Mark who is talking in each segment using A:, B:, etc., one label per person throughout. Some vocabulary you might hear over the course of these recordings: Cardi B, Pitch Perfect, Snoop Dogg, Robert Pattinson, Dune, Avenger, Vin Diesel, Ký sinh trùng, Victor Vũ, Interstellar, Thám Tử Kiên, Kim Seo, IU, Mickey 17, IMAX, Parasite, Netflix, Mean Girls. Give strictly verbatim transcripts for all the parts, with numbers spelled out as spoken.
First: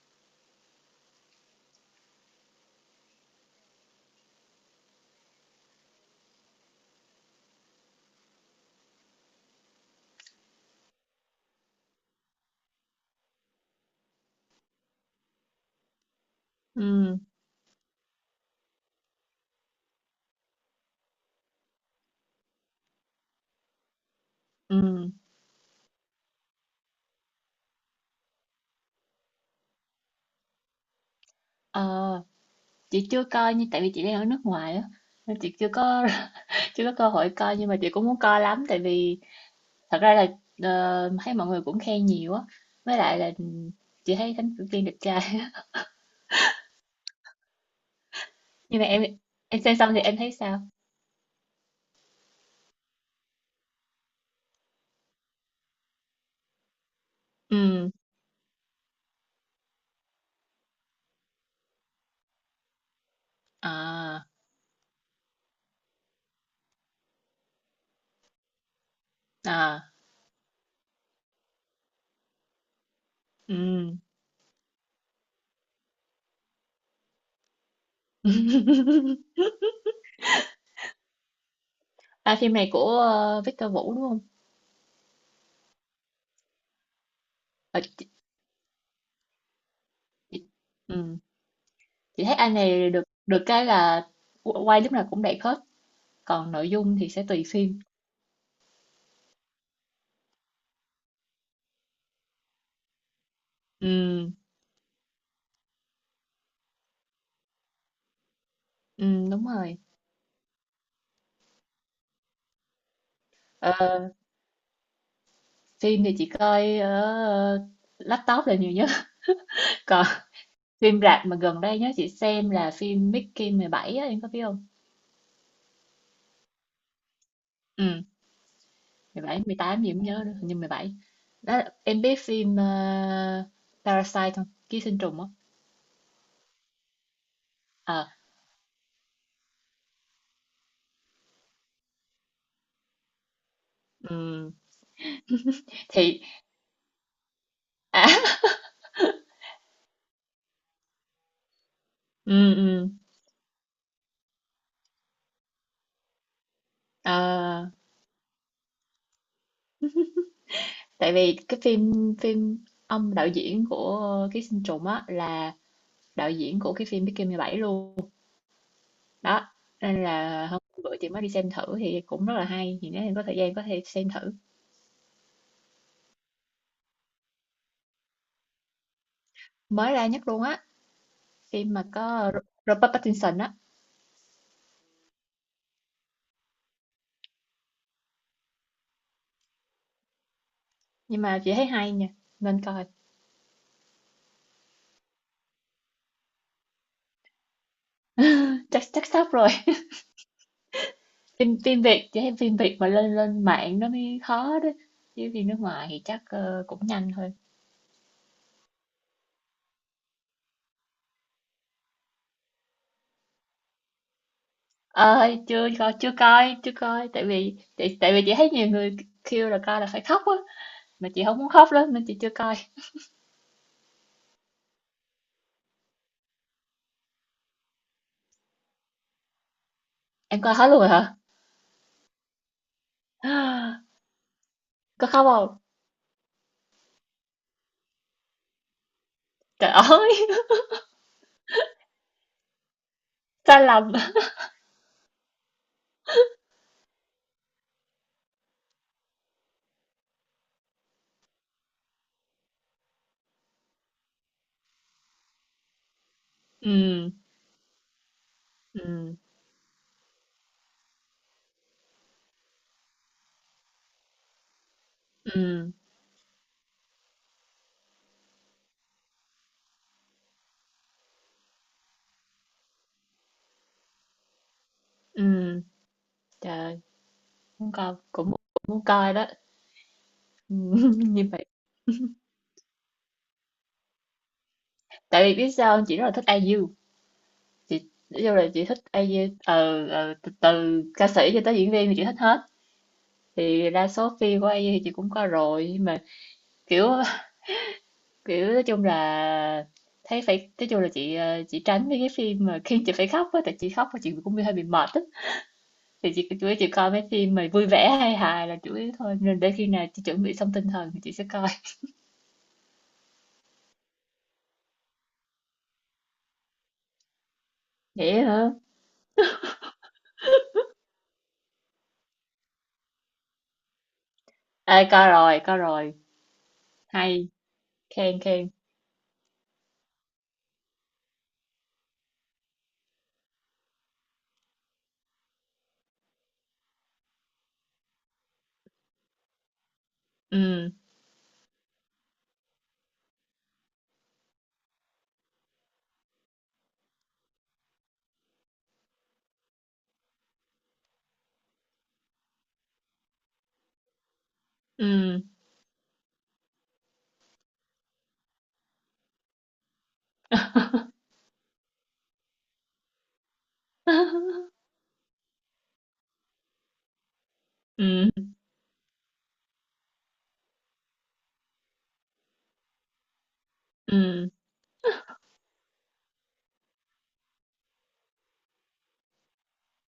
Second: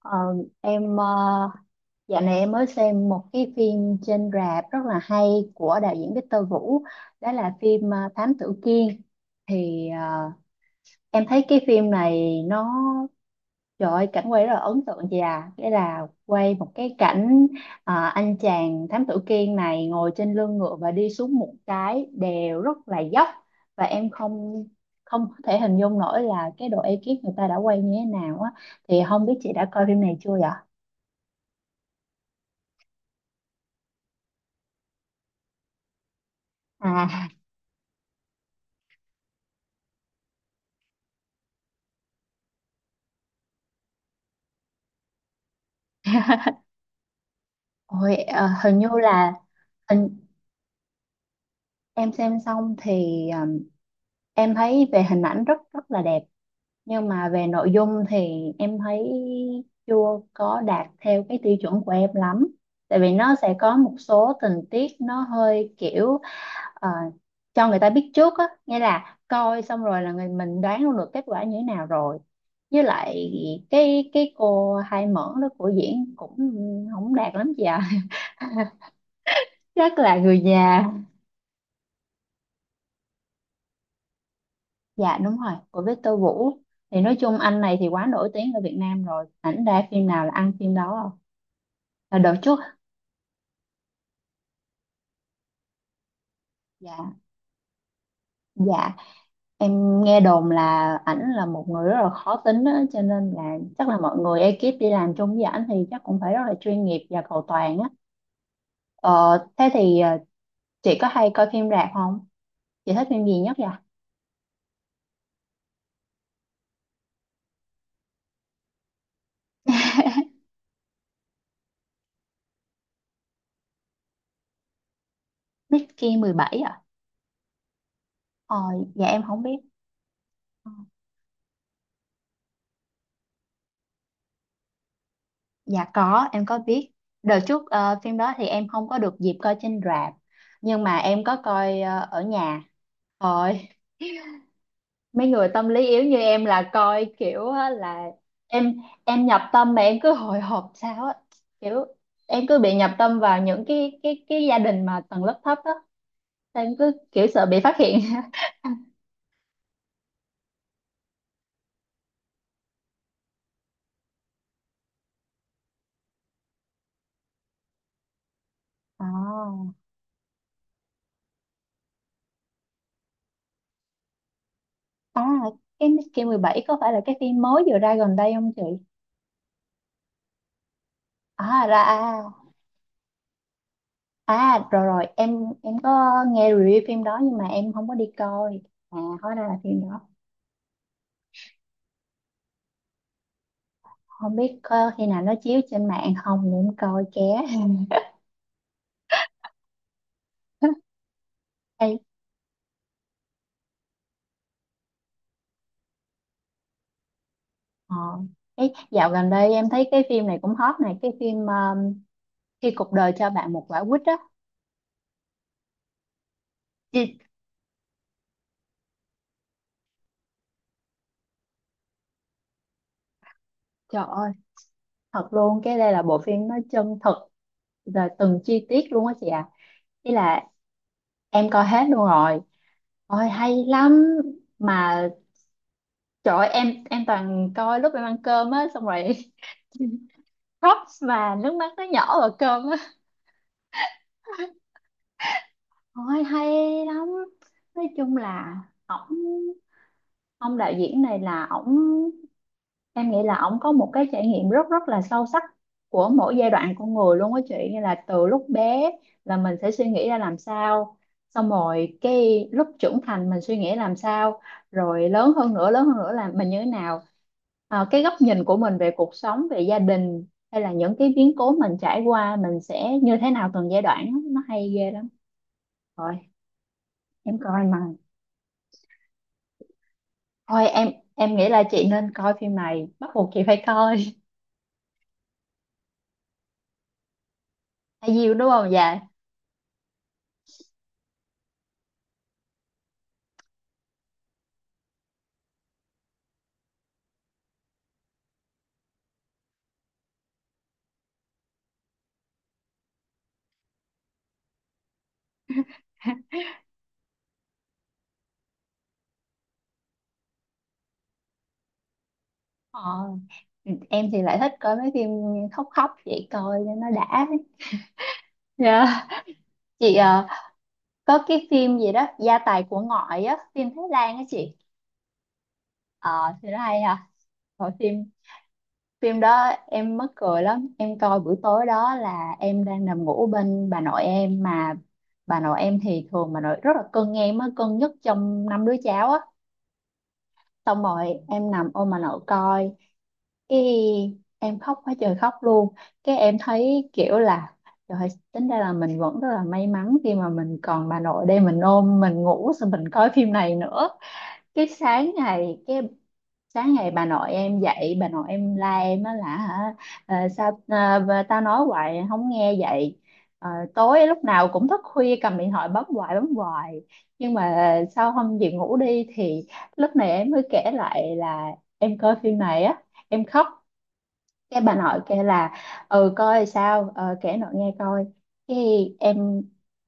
A: Ờ, em ờ, dạo này em mới xem một cái phim trên rạp rất là hay của đạo diễn Victor Vũ. Đó là phim ờ, Thám Tử Kiên. Thì ờ, em thấy cái phim này nó, trời ơi, cảnh quay rất là ấn tượng chị à, nghĩa là quay một cái
B: Ừ,
A: cảnh ờ, anh chàng Thám Tử Kiên này ngồi trên lưng ngựa và đi xuống một cái đèo rất là dốc. Và em không
B: ừ.
A: không có thể hình dung nổi là cái độ ekip người ta đã quay như thế nào á. Thì không biết chị đã coi phim này chưa vậy?
B: Ờ, chị chưa coi nhưng tại vì chị đang ở nước ngoài á, nên chị chưa có chưa có cơ
A: À.
B: hội coi, nhưng mà chị cũng muốn coi lắm. Tại vì thật ra là ờ, thấy mọi người cũng khen nhiều á, với lại là chị thấy Thánh Tử Kiên đẹp trai á.
A: Ôi, ờ, hình
B: nhưng mà
A: như
B: em
A: là
B: em xem xong thì
A: hình,
B: em thấy sao?
A: em xem xong thì ờm, em thấy về hình ảnh rất rất là đẹp, nhưng mà về nội
B: Ừ,
A: dung thì em thấy chưa có đạt theo cái tiêu chuẩn của em lắm. Tại vì nó sẽ có một
B: à,
A: số tình tiết nó hơi kiểu ờ, cho người ta biết trước á, nghĩa là coi xong
B: à,
A: rồi là người mình đoán luôn được kết quả như thế nào rồi. Với lại
B: ừ.
A: cái cái cô hai mẫn đó của diễn cũng không đạt lắm chị ạ. Rất là người già.
B: À, phim này của ờ, Victor Vũ đúng không?
A: Dạ đúng rồi, của Victor Vũ. Thì nói chung anh này
B: Ờ,
A: thì quá
B: chị,
A: nổi tiếng ở Việt Nam rồi. Ảnh ra phim nào là
B: chị,
A: ăn phim đó.
B: ừ.
A: Là
B: chị thấy
A: đợt
B: anh
A: trước,
B: này được được cái là qu- quay lúc nào cũng đẹp hết, còn nội dung thì
A: dạ,
B: sẽ tùy phim.
A: dạ. Em nghe đồn là ảnh là một người rất là khó tính á, cho nên là chắc là mọi
B: Ừ
A: người ekip đi làm chung với ảnh thì chắc cũng phải rất là chuyên nghiệp và cầu toàn á.
B: Ừ,
A: Ờ,
B: đúng
A: thế
B: rồi.
A: thì ờ, chị có hay coi phim rạp không? Chị thích phim gì nhất vậy?
B: Ờ, phim thì chị coi ở ờ, laptop là nhiều nhất. Còn phim rạp mà gần đây nhớ chị xem là phim Mickey mười bảy á, em có biết không?
A: Mickey mười bảy à?
B: Ừ,
A: Ờ, dạ em
B: mười
A: không
B: bảy mười
A: biết.
B: tám gì cũng nhớ nữa, hình như mười bảy. Đó, là- em biết phim ờ, Parasite không? Ký sinh trùng á.
A: Dạ có, em có biết. Đợt trước ờ,
B: Ờ,
A: phim đó thì em không có được dịp coi trên rạp, nhưng mà em có coi ờ, ở nhà. Rồi,
B: ừ.
A: mấy người tâm lý yếu như
B: Thì,
A: em là coi kiểu á là
B: à,
A: em em nhập tâm mà em cứ hồi hộp sao á, kiểu em
B: ừ,
A: cứ bị nhập
B: ừ.
A: tâm vào những cái cái cái gia đình mà tầng lớp thấp á, em cứ kiểu sợ bị
B: Ờ,
A: phát hiện.
B: tại vì cái phim, phim ông đạo diễn của Ký sinh trùng á là đạo diễn của cái phim Mickey mười bảy luôn. Đó,
A: À,
B: nên là hôm bữa chị mới đi xem thử thì cũng rất là hay, thì nếu em có thời gian có thể xem thử.
A: à cái Miss mười bảy có phải là cái phim mới vừa ra gần đây không chị?
B: Mới ra nhất luôn á.
A: À
B: Phim
A: ra
B: mà có
A: à.
B: Ro- Robert Pattinson á.
A: À rồi rồi em em có nghe review phim đó nhưng mà em không có đi coi. À hóa ra là phim đó.
B: Nhưng mà chị thấy hay nha, nên coi.
A: Không biết có khi nào nó chiếu trên mạng không để em coi ké.
B: Chắc Chắc sắp rồi. phim Phim
A: Ê,
B: Việt, chị thấy phim Việt mà lên lên mạng nó mới khó đó, chứ phim nước ngoài thì chắc ờ, cũng nhanh thôi.
A: ờ, ấy, dạo gần đây em thấy cái phim này cũng hot này, cái phim um, khi cuộc đời cho bạn một quả quýt á.
B: Ờ, chưa coi chưa coi chưa coi,
A: Chị-
B: tại vì tại, tại vì chị thấy nhiều người kêu là coi là phải khóc á, mà chị không muốn khóc lắm nên chị chưa coi.
A: trời ơi, thật luôn, cái đây là bộ phim nó chân thực rồi từng chi tiết luôn á chị ạ. Ý
B: Em
A: là
B: coi hết luôn rồi hả?
A: em coi hết luôn rồi, ôi hay lắm
B: Có
A: mà.
B: khóc không?
A: Trời ơi, em em toàn coi lúc em ăn cơm á xong rồi
B: Trời ơi.
A: props mà nước mắt nó nhỏ vào cơm á.
B: Sai lầm.
A: Ôi hay lắm. Nói chung là ổng ông đạo diễn này là ổng, em nghĩ là ổng có một cái trải nghiệm rất rất là sâu sắc của mỗi giai đoạn con
B: Ừ,
A: người luôn á chị, như là từ lúc bé
B: ừ,
A: là mình sẽ suy nghĩ ra làm sao, xong rồi cái lúc trưởng thành mình suy nghĩ làm sao, rồi lớn hơn
B: ừ,
A: nữa lớn hơn nữa là mình như thế nào. Ờ, cái góc nhìn của mình về cuộc sống, về gia đình hay là những cái biến cố mình trải qua mình sẽ như thế nào từng giai đoạn á, nó hay ghê lắm.
B: ừ.
A: Rồi
B: Trời,
A: em coi
B: muốn
A: mà
B: coi, cũng muốn coi đó. Ừ,
A: thôi, em
B: như
A: em
B: vậy.
A: nghĩ là chị nên coi phim này, bắt buộc chị phải coi.
B: Tại vì biết sao không? Chị rất là thích i u. Chị
A: Hay gì
B: vô là
A: đúng
B: chị
A: không
B: thích
A: dạ.
B: i u ờ, ờ, từ, từ ca sĩ cho tới diễn viên thì chị thích hết. Thì đa số phim của i u thì chị cũng coi rồi, nhưng mà kiểu kiểu nói chung là thấy phải nói chung là chị ờ, chị tránh mấy cái phim mà khi chị phải khóc á, tại chị khóc và chị cũng hơi bị mệt á. Thì chị chủ yếu chị coi mấy phim mà vui vẻ hay hài là chủ yếu thôi, nên để khi nào chị chuẩn bị xong tinh thần thì chị sẽ coi.
A: Ờ. Ừ, em thì lại thích coi mấy phim khóc khóc vậy coi cho nó đã.
B: Vậy hả?
A: Dạ. Chị ờ, có cái phim gì đó gia tài của ngoại á, phim Thái Lan á chị,
B: Ê, coi rồi, coi rồi.
A: ờ thì nó hay à.
B: Hay,
A: Rồi phim,
B: khen, khen.
A: phim đó em mắc cười lắm, em coi buổi tối, đó là em đang nằm ngủ bên bà nội em mà bà nội em thì thường bà nội rất là cưng em á, cưng nhất trong năm đứa cháu á,
B: Ừ,
A: xong rồi em nằm ôm bà nội coi. Ý, em khóc quá trời khóc luôn. Cái em thấy kiểu là trời ơi, tính ra là mình vẫn rất là may mắn khi mà mình còn bà nội đây mình ôm mình ngủ xong mình coi phim này nữa. Cái sáng
B: ừ.
A: ngày cái sáng ngày bà nội em dậy, bà nội em la em á là hả, ờ, sao ờ, bà- tao nói hoài không nghe vậy. Ờ, tối lúc nào cũng thức khuya cầm điện thoại bấm hoài bấm hoài, nhưng mà
B: Ừ,
A: sau hôm về ngủ đi thì lúc này em mới kể lại là em coi phim này á, em khóc.
B: ừ.
A: Cái bà nội kêu là ừ coi sao ờ, kể nội nghe coi. cái em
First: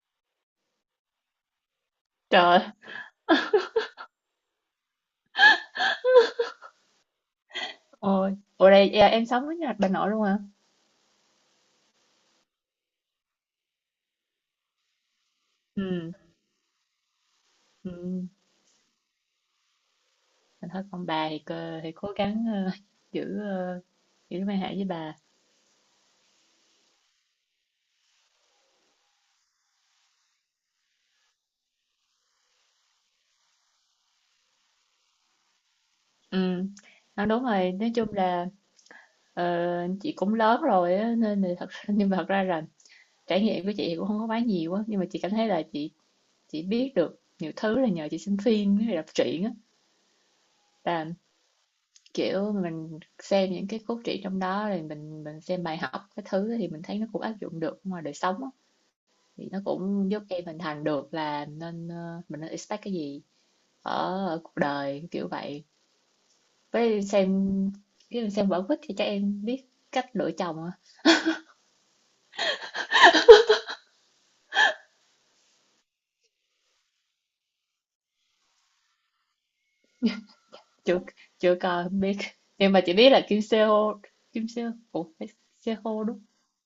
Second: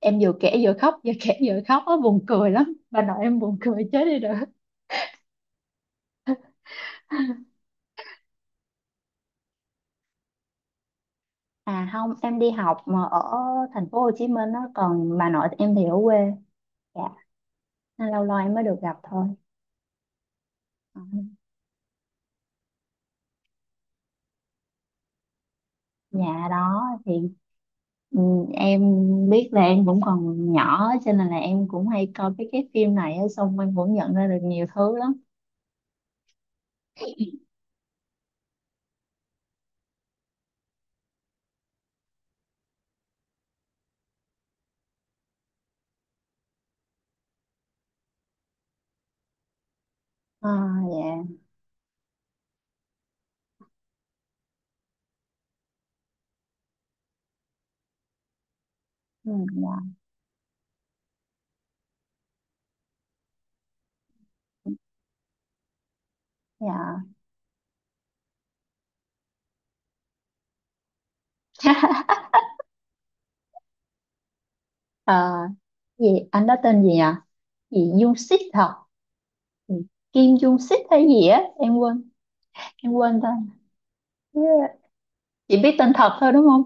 A: em vừa kể vừa khóc vừa kể vừa khóc á, buồn cười
B: Trời
A: lắm, bà nội em buồn cười chết đi được.
B: ơi. Ủa đây, à, em sống với nhà bà nội luôn hả?
A: À không em đi học mà ở thành phố Hồ Chí Minh á, còn bà nội em thì ở
B: Ừ,
A: quê. Dạ, nên lâu
B: ừ.
A: lâu em mới được gặp thôi.
B: Mình thấy
A: Ờ,
B: con bà thì, cơ- thì cố gắng ờ, giữ ờ, giữ mối hệ với bà.
A: nhà đó thì ừ, em biết là em cũng còn nhỏ cho nên là em cũng hay coi cái cái phim này á, xong em cũng nhận ra được nhiều thứ lắm.
B: Ừ. Nói đúng rồi, nói chung là ờ, chị cũng lớn rồi á, nên là thật nhưng mà thật ra là trải nghiệm của chị thì cũng không có quá nhiều á, nhưng mà chị cảm thấy là chị chị biết được nhiều thứ là nhờ chị xem phim với đọc truyện
A: À.
B: á.
A: Dạ.
B: Kiểu, mình xem những cái cốt truyện trong đó rồi mình mình xem bài học cái thứ thì mình thấy nó cũng áp dụng được ngoài đời sống á.
A: Ừ,
B: Thì nó cũng giúp em hình thành được là nên, ờ, mình nên expect cái gì ở, ở cuộc đời, kiểu vậy. Với
A: dạ.
B: xem cái mình xem vở quýt thì chắc em biết cách lựa chồng à?
A: Dạ. Ờ, gì anh đó tên gì nhỉ, gì Dung Sít hả. Ừ, Kim Dung Sít
B: Chưa
A: hay gì á
B: Chưa
A: em
B: coi không
A: quên,
B: biết. Nhưng mà
A: em
B: chỉ biết
A: quên
B: là
A: tên.
B: Kim Seo Kim
A: Yeah.
B: Seo. Ủa, phải
A: Chỉ biết tên
B: Seo
A: thật
B: đúng.
A: thôi đúng không.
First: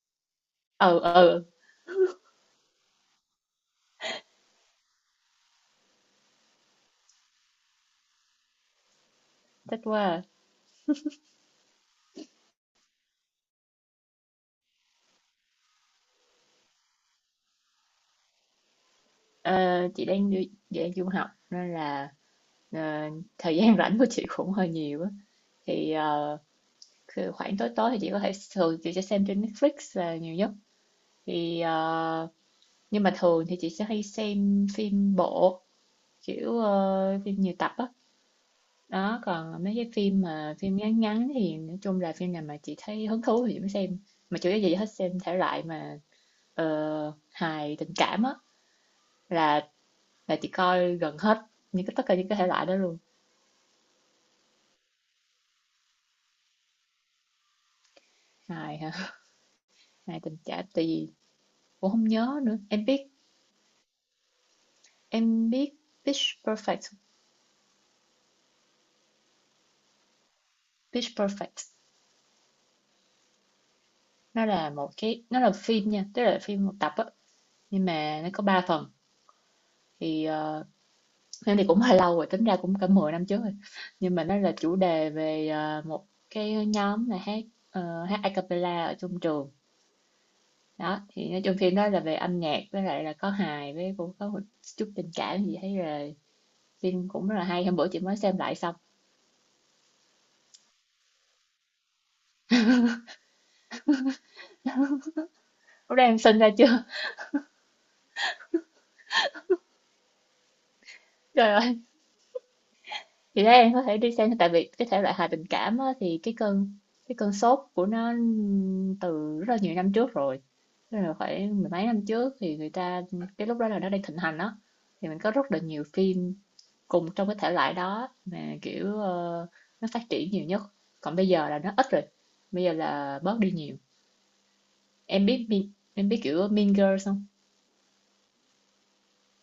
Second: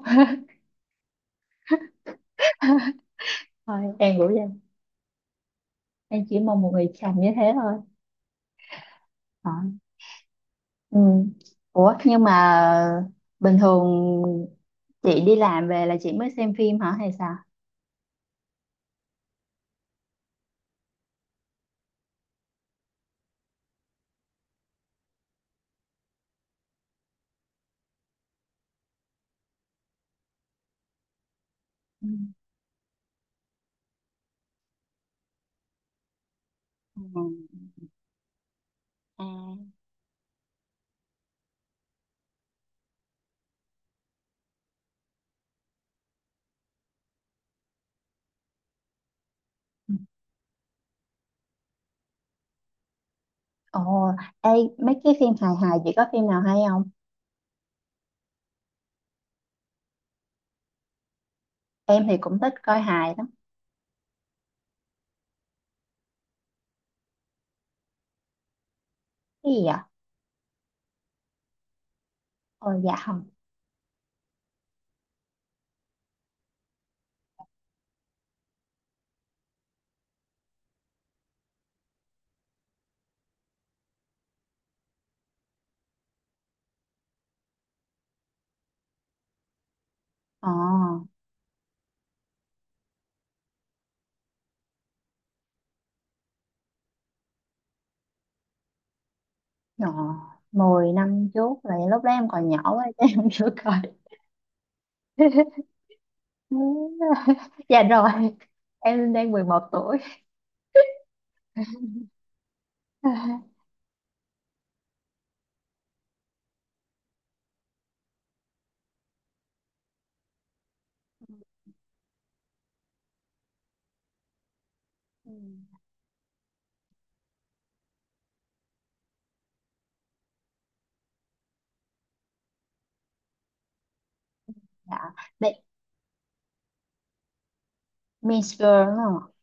B: Ừ ừ, ừ,
A: Thôi em cũng vậy, em chỉ mong một người chồng như thế thôi. Ờ,
B: thích quá. À.
A: ừ. Ủa nhưng mà bình thường chị đi làm về là chị mới xem phim hả hay sao?
B: Ờ, chị đang đi- chị đang du học nên là ờ, thời gian rảnh của chị cũng hơi nhiều á, thì ờ, cứ khoảng tối tối thì chị có thể thường chị sẽ xem trên Netflix là nhiều nhất. thì
A: Ừ.
B: ờ, nhưng mà thường thì chị sẽ hay xem phim bộ, kiểu
A: Ừ.
B: ờ, phim nhiều tập á. Đó,
A: À.
B: còn mấy cái phim mà phim ngắn ngắn thì nói chung là phim nào mà chị thấy hứng thú thì chị mới xem, mà chủ yếu gì hết xem thể loại mà ờ, hài tình cảm á, là là chị coi gần hết những cái tất cả những cái thể loại đó luôn.
A: Ồ, ê, mấy cái phim hài hài chị có phim nào hay không?
B: Hài hả? Hài tình cảm, tại vì cũng không
A: Em thì cũng
B: nhớ
A: thích
B: nữa.
A: coi
B: Em biết,
A: hài lắm.
B: em biết Pitch Perfect?
A: Cái gì vậy?
B: Pitch Perfect
A: Ồ dạ.
B: nó là một cái, nó là phim nha, tức là phim một tập á, nhưng mà nó có ba phần. Thì ờ, phim thì cũng hơi lâu rồi, tính ra cũng cả mười năm trước rồi, nhưng mà nó là chủ đề về ờ, một cái nhóm là hát ờ, hát a cappella ở trong trường.
A: Ờ,
B: Đó, thì nói chung phim đó là về âm nhạc với lại là có hài với cũng có một chút tình cảm gì, thấy là phim cũng rất là hay, hôm bữa chị mới xem lại xong.
A: ờ, mười năm trước là lúc đó em còn nhỏ quá chứ em chưa coi.
B: Lúc đó em sinh ra chưa?
A: Dạ rồi, em đang mười một tuổi.
B: Trời ơi. Thì thế em có thể đi xem, tại vì cái thể loại hài tình cảm á, thì cái cơn cái cơn sốt của nó từ rất là nhiều năm trước rồi, tức là phải mười mấy năm trước thì người ta, cái lúc đó là nó đang thịnh hành á, thì mình
A: Ừ.
B: có rất là nhiều phim cùng trong cái thể loại đó mà kiểu ờ, nó phát triển nhiều nhất, còn bây giờ là nó ít rồi, bây giờ là bớt đi nhiều.
A: Dạ,
B: Em biết
A: Be-
B: Mean- em biết kiểu Mean Girls không?
A: Mean Girls đúng không?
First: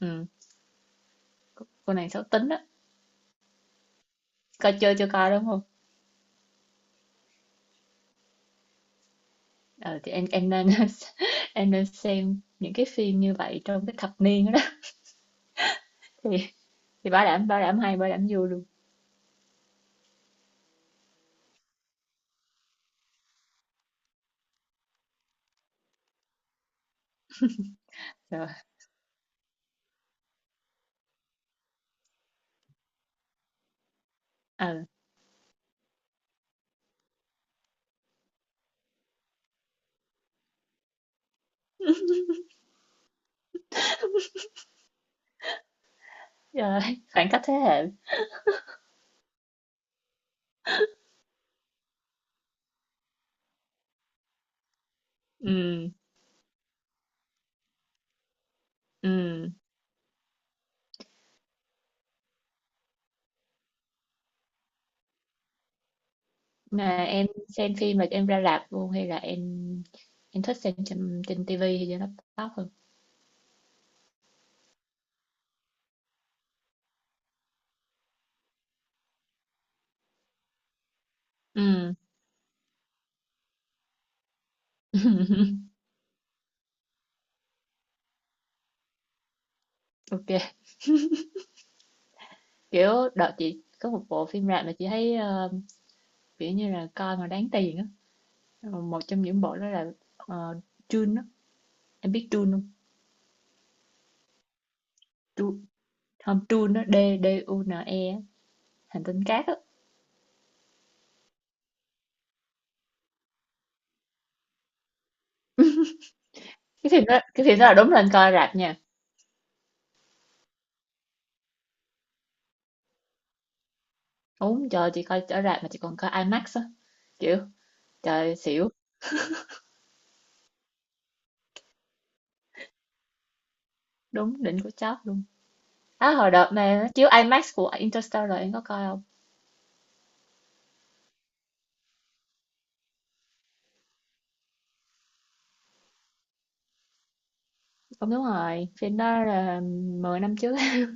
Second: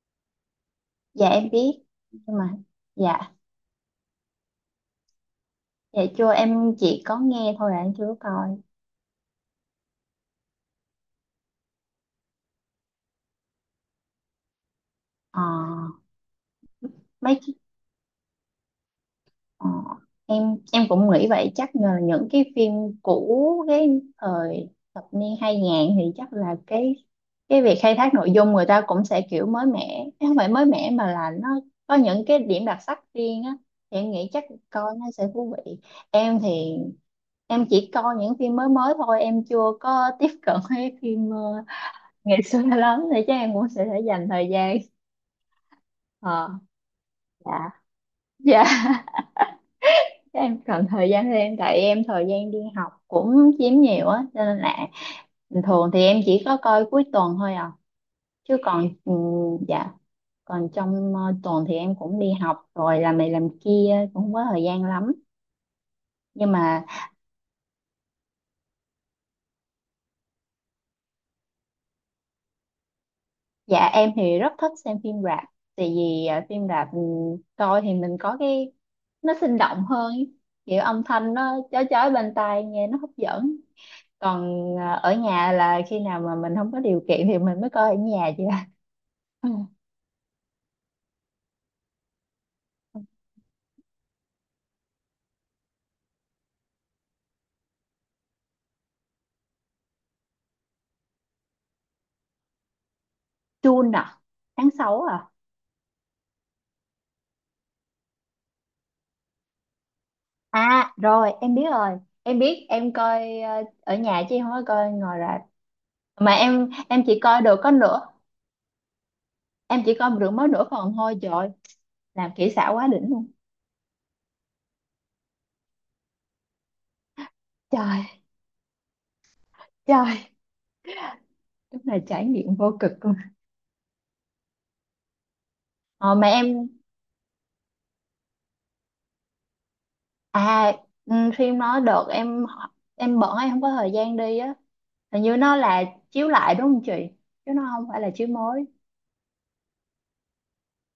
B: Ừ,
A: Dạ em biết,
B: cô nàng xấu
A: nhưng
B: tính
A: mà
B: á.
A: dạ,
B: Coi chơi chưa coi đúng không?
A: dạ chưa, em chỉ có nghe thôi à, em chưa có coi.
B: Ờ, thì em em nên em nên xem những cái phim như vậy trong cái thập niên đó.
A: Ờ,
B: Đó. Thì thì bảo
A: mấy,
B: đảm bảo đảm hay, bảo đảm vui luôn.
A: Ờ, em em cũng nghĩ vậy, chắc là những cái phim cũ cái thời thập niên hai ngàn thì chắc là cái cái việc khai thác nội
B: Rồi.
A: dung người ta cũng sẽ kiểu mới mẻ, không phải mới mẻ mà là nó có những cái điểm đặc sắc riêng á, thì em nghĩ chắc
B: Ờ,
A: coi nó sẽ thú vị. Em thì em chỉ coi những phim mới mới thôi, em chưa có tiếp cận với phim ờ, ngày xưa lắm, thì chắc em cũng sẽ phải dành thời gian. Ờ,
B: rồi, khoảng cách thế
A: dạ,
B: hệ.
A: dạ, em cần thời gian thêm tại em thời gian đi học cũng chiếm nhiều á, cho nên là bình thường
B: Ừ,
A: thì em chỉ có coi cuối tuần thôi à, chứ còn ừ,
B: ừ.
A: dạ, còn trong ờ, tuần thì em cũng đi học rồi làm này làm kia cũng không có thời gian lắm, nhưng mà
B: Mà em xem phim là em ra rạp luôn, hay là em em thích xem trên trên tivi hay trên laptop hơn?
A: dạ em thì rất thích xem phim rạp, tại vì ờ, phim rạp ừ, coi thì mình có cái, nó sinh động hơn ý. Kiểu âm thanh nó chói
B: Ừ.
A: chói bên tai nghe nó hấp dẫn, còn ờ, ở nhà là khi nào mà mình không có điều kiện thì mình mới coi ở nhà chứ.
B: Ok, kiểu đợt chị có một bộ phim rạp mà chị thấy ờ, kiểu như là coi mà đáng tiền á. Ờ, một trong những bộ đó là uh, Dune á. Em biết Dune
A: June à, tháng sáu à?
B: không? Không, Dune nó D D U N E á, hành tinh cát á.
A: À rồi em biết rồi, em biết, em coi ờ, ở nhà chứ em không có coi ngoài rạp, mà em
B: Cái
A: em
B: phim
A: chỉ
B: đó
A: coi
B: cái phim
A: được
B: đó
A: có
B: là đúng
A: nửa,
B: lên coi rạp nha.
A: em chỉ coi được mới nửa phần thôi. Trời ơi, làm kỹ xảo quá đỉnh luôn.
B: Đúng, trời, chị coi ở rạp mà chị còn coi IMAX á, kiểu
A: Trời.
B: trời xỉu.
A: Trời, đúng là trải nghiệm vô cực luôn.
B: Đúng, đỉnh của chót luôn. Á,
A: ờ, mà
B: hồi
A: em
B: đợt này nó chiếu IMAX của Interstellar, em có coi không?
A: à, ừ, phim nó đợt em em bận em không có thời gian đi á. Hình như nó là chiếu lại đúng không chị, chứ nó không phải là
B: Không đúng
A: chiếu mới.
B: rồi, phim đó là mười năm trước.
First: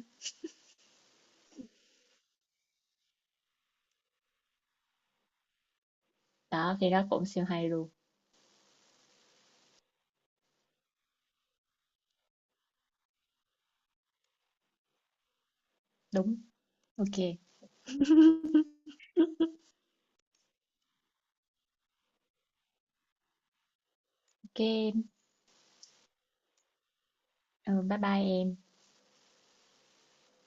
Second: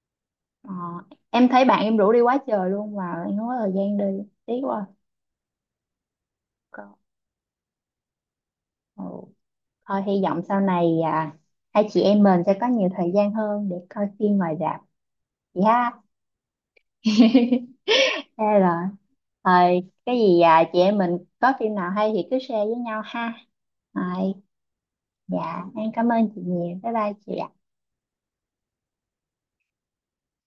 A: ờ, em thấy bạn em rủ đi quá trời luôn mà em không có thời gian đi, tiếc quá.
B: Đó, phim đó cũng siêu hay luôn.
A: Ừ. Thôi hy vọng sau này à, hai chị em mình sẽ có nhiều thời gian hơn để coi phim ngoài rạp chị ha.
B: Đúng. Ok,
A: Thế rồi. Thôi cái gì à, chị em mình có phim nào hay thì cứ share với nhau ha. Rồi,
B: ok.
A: dạ em cảm ơn chị nhiều. Bye bye chị ạ.
B: Ừ, bye bye em.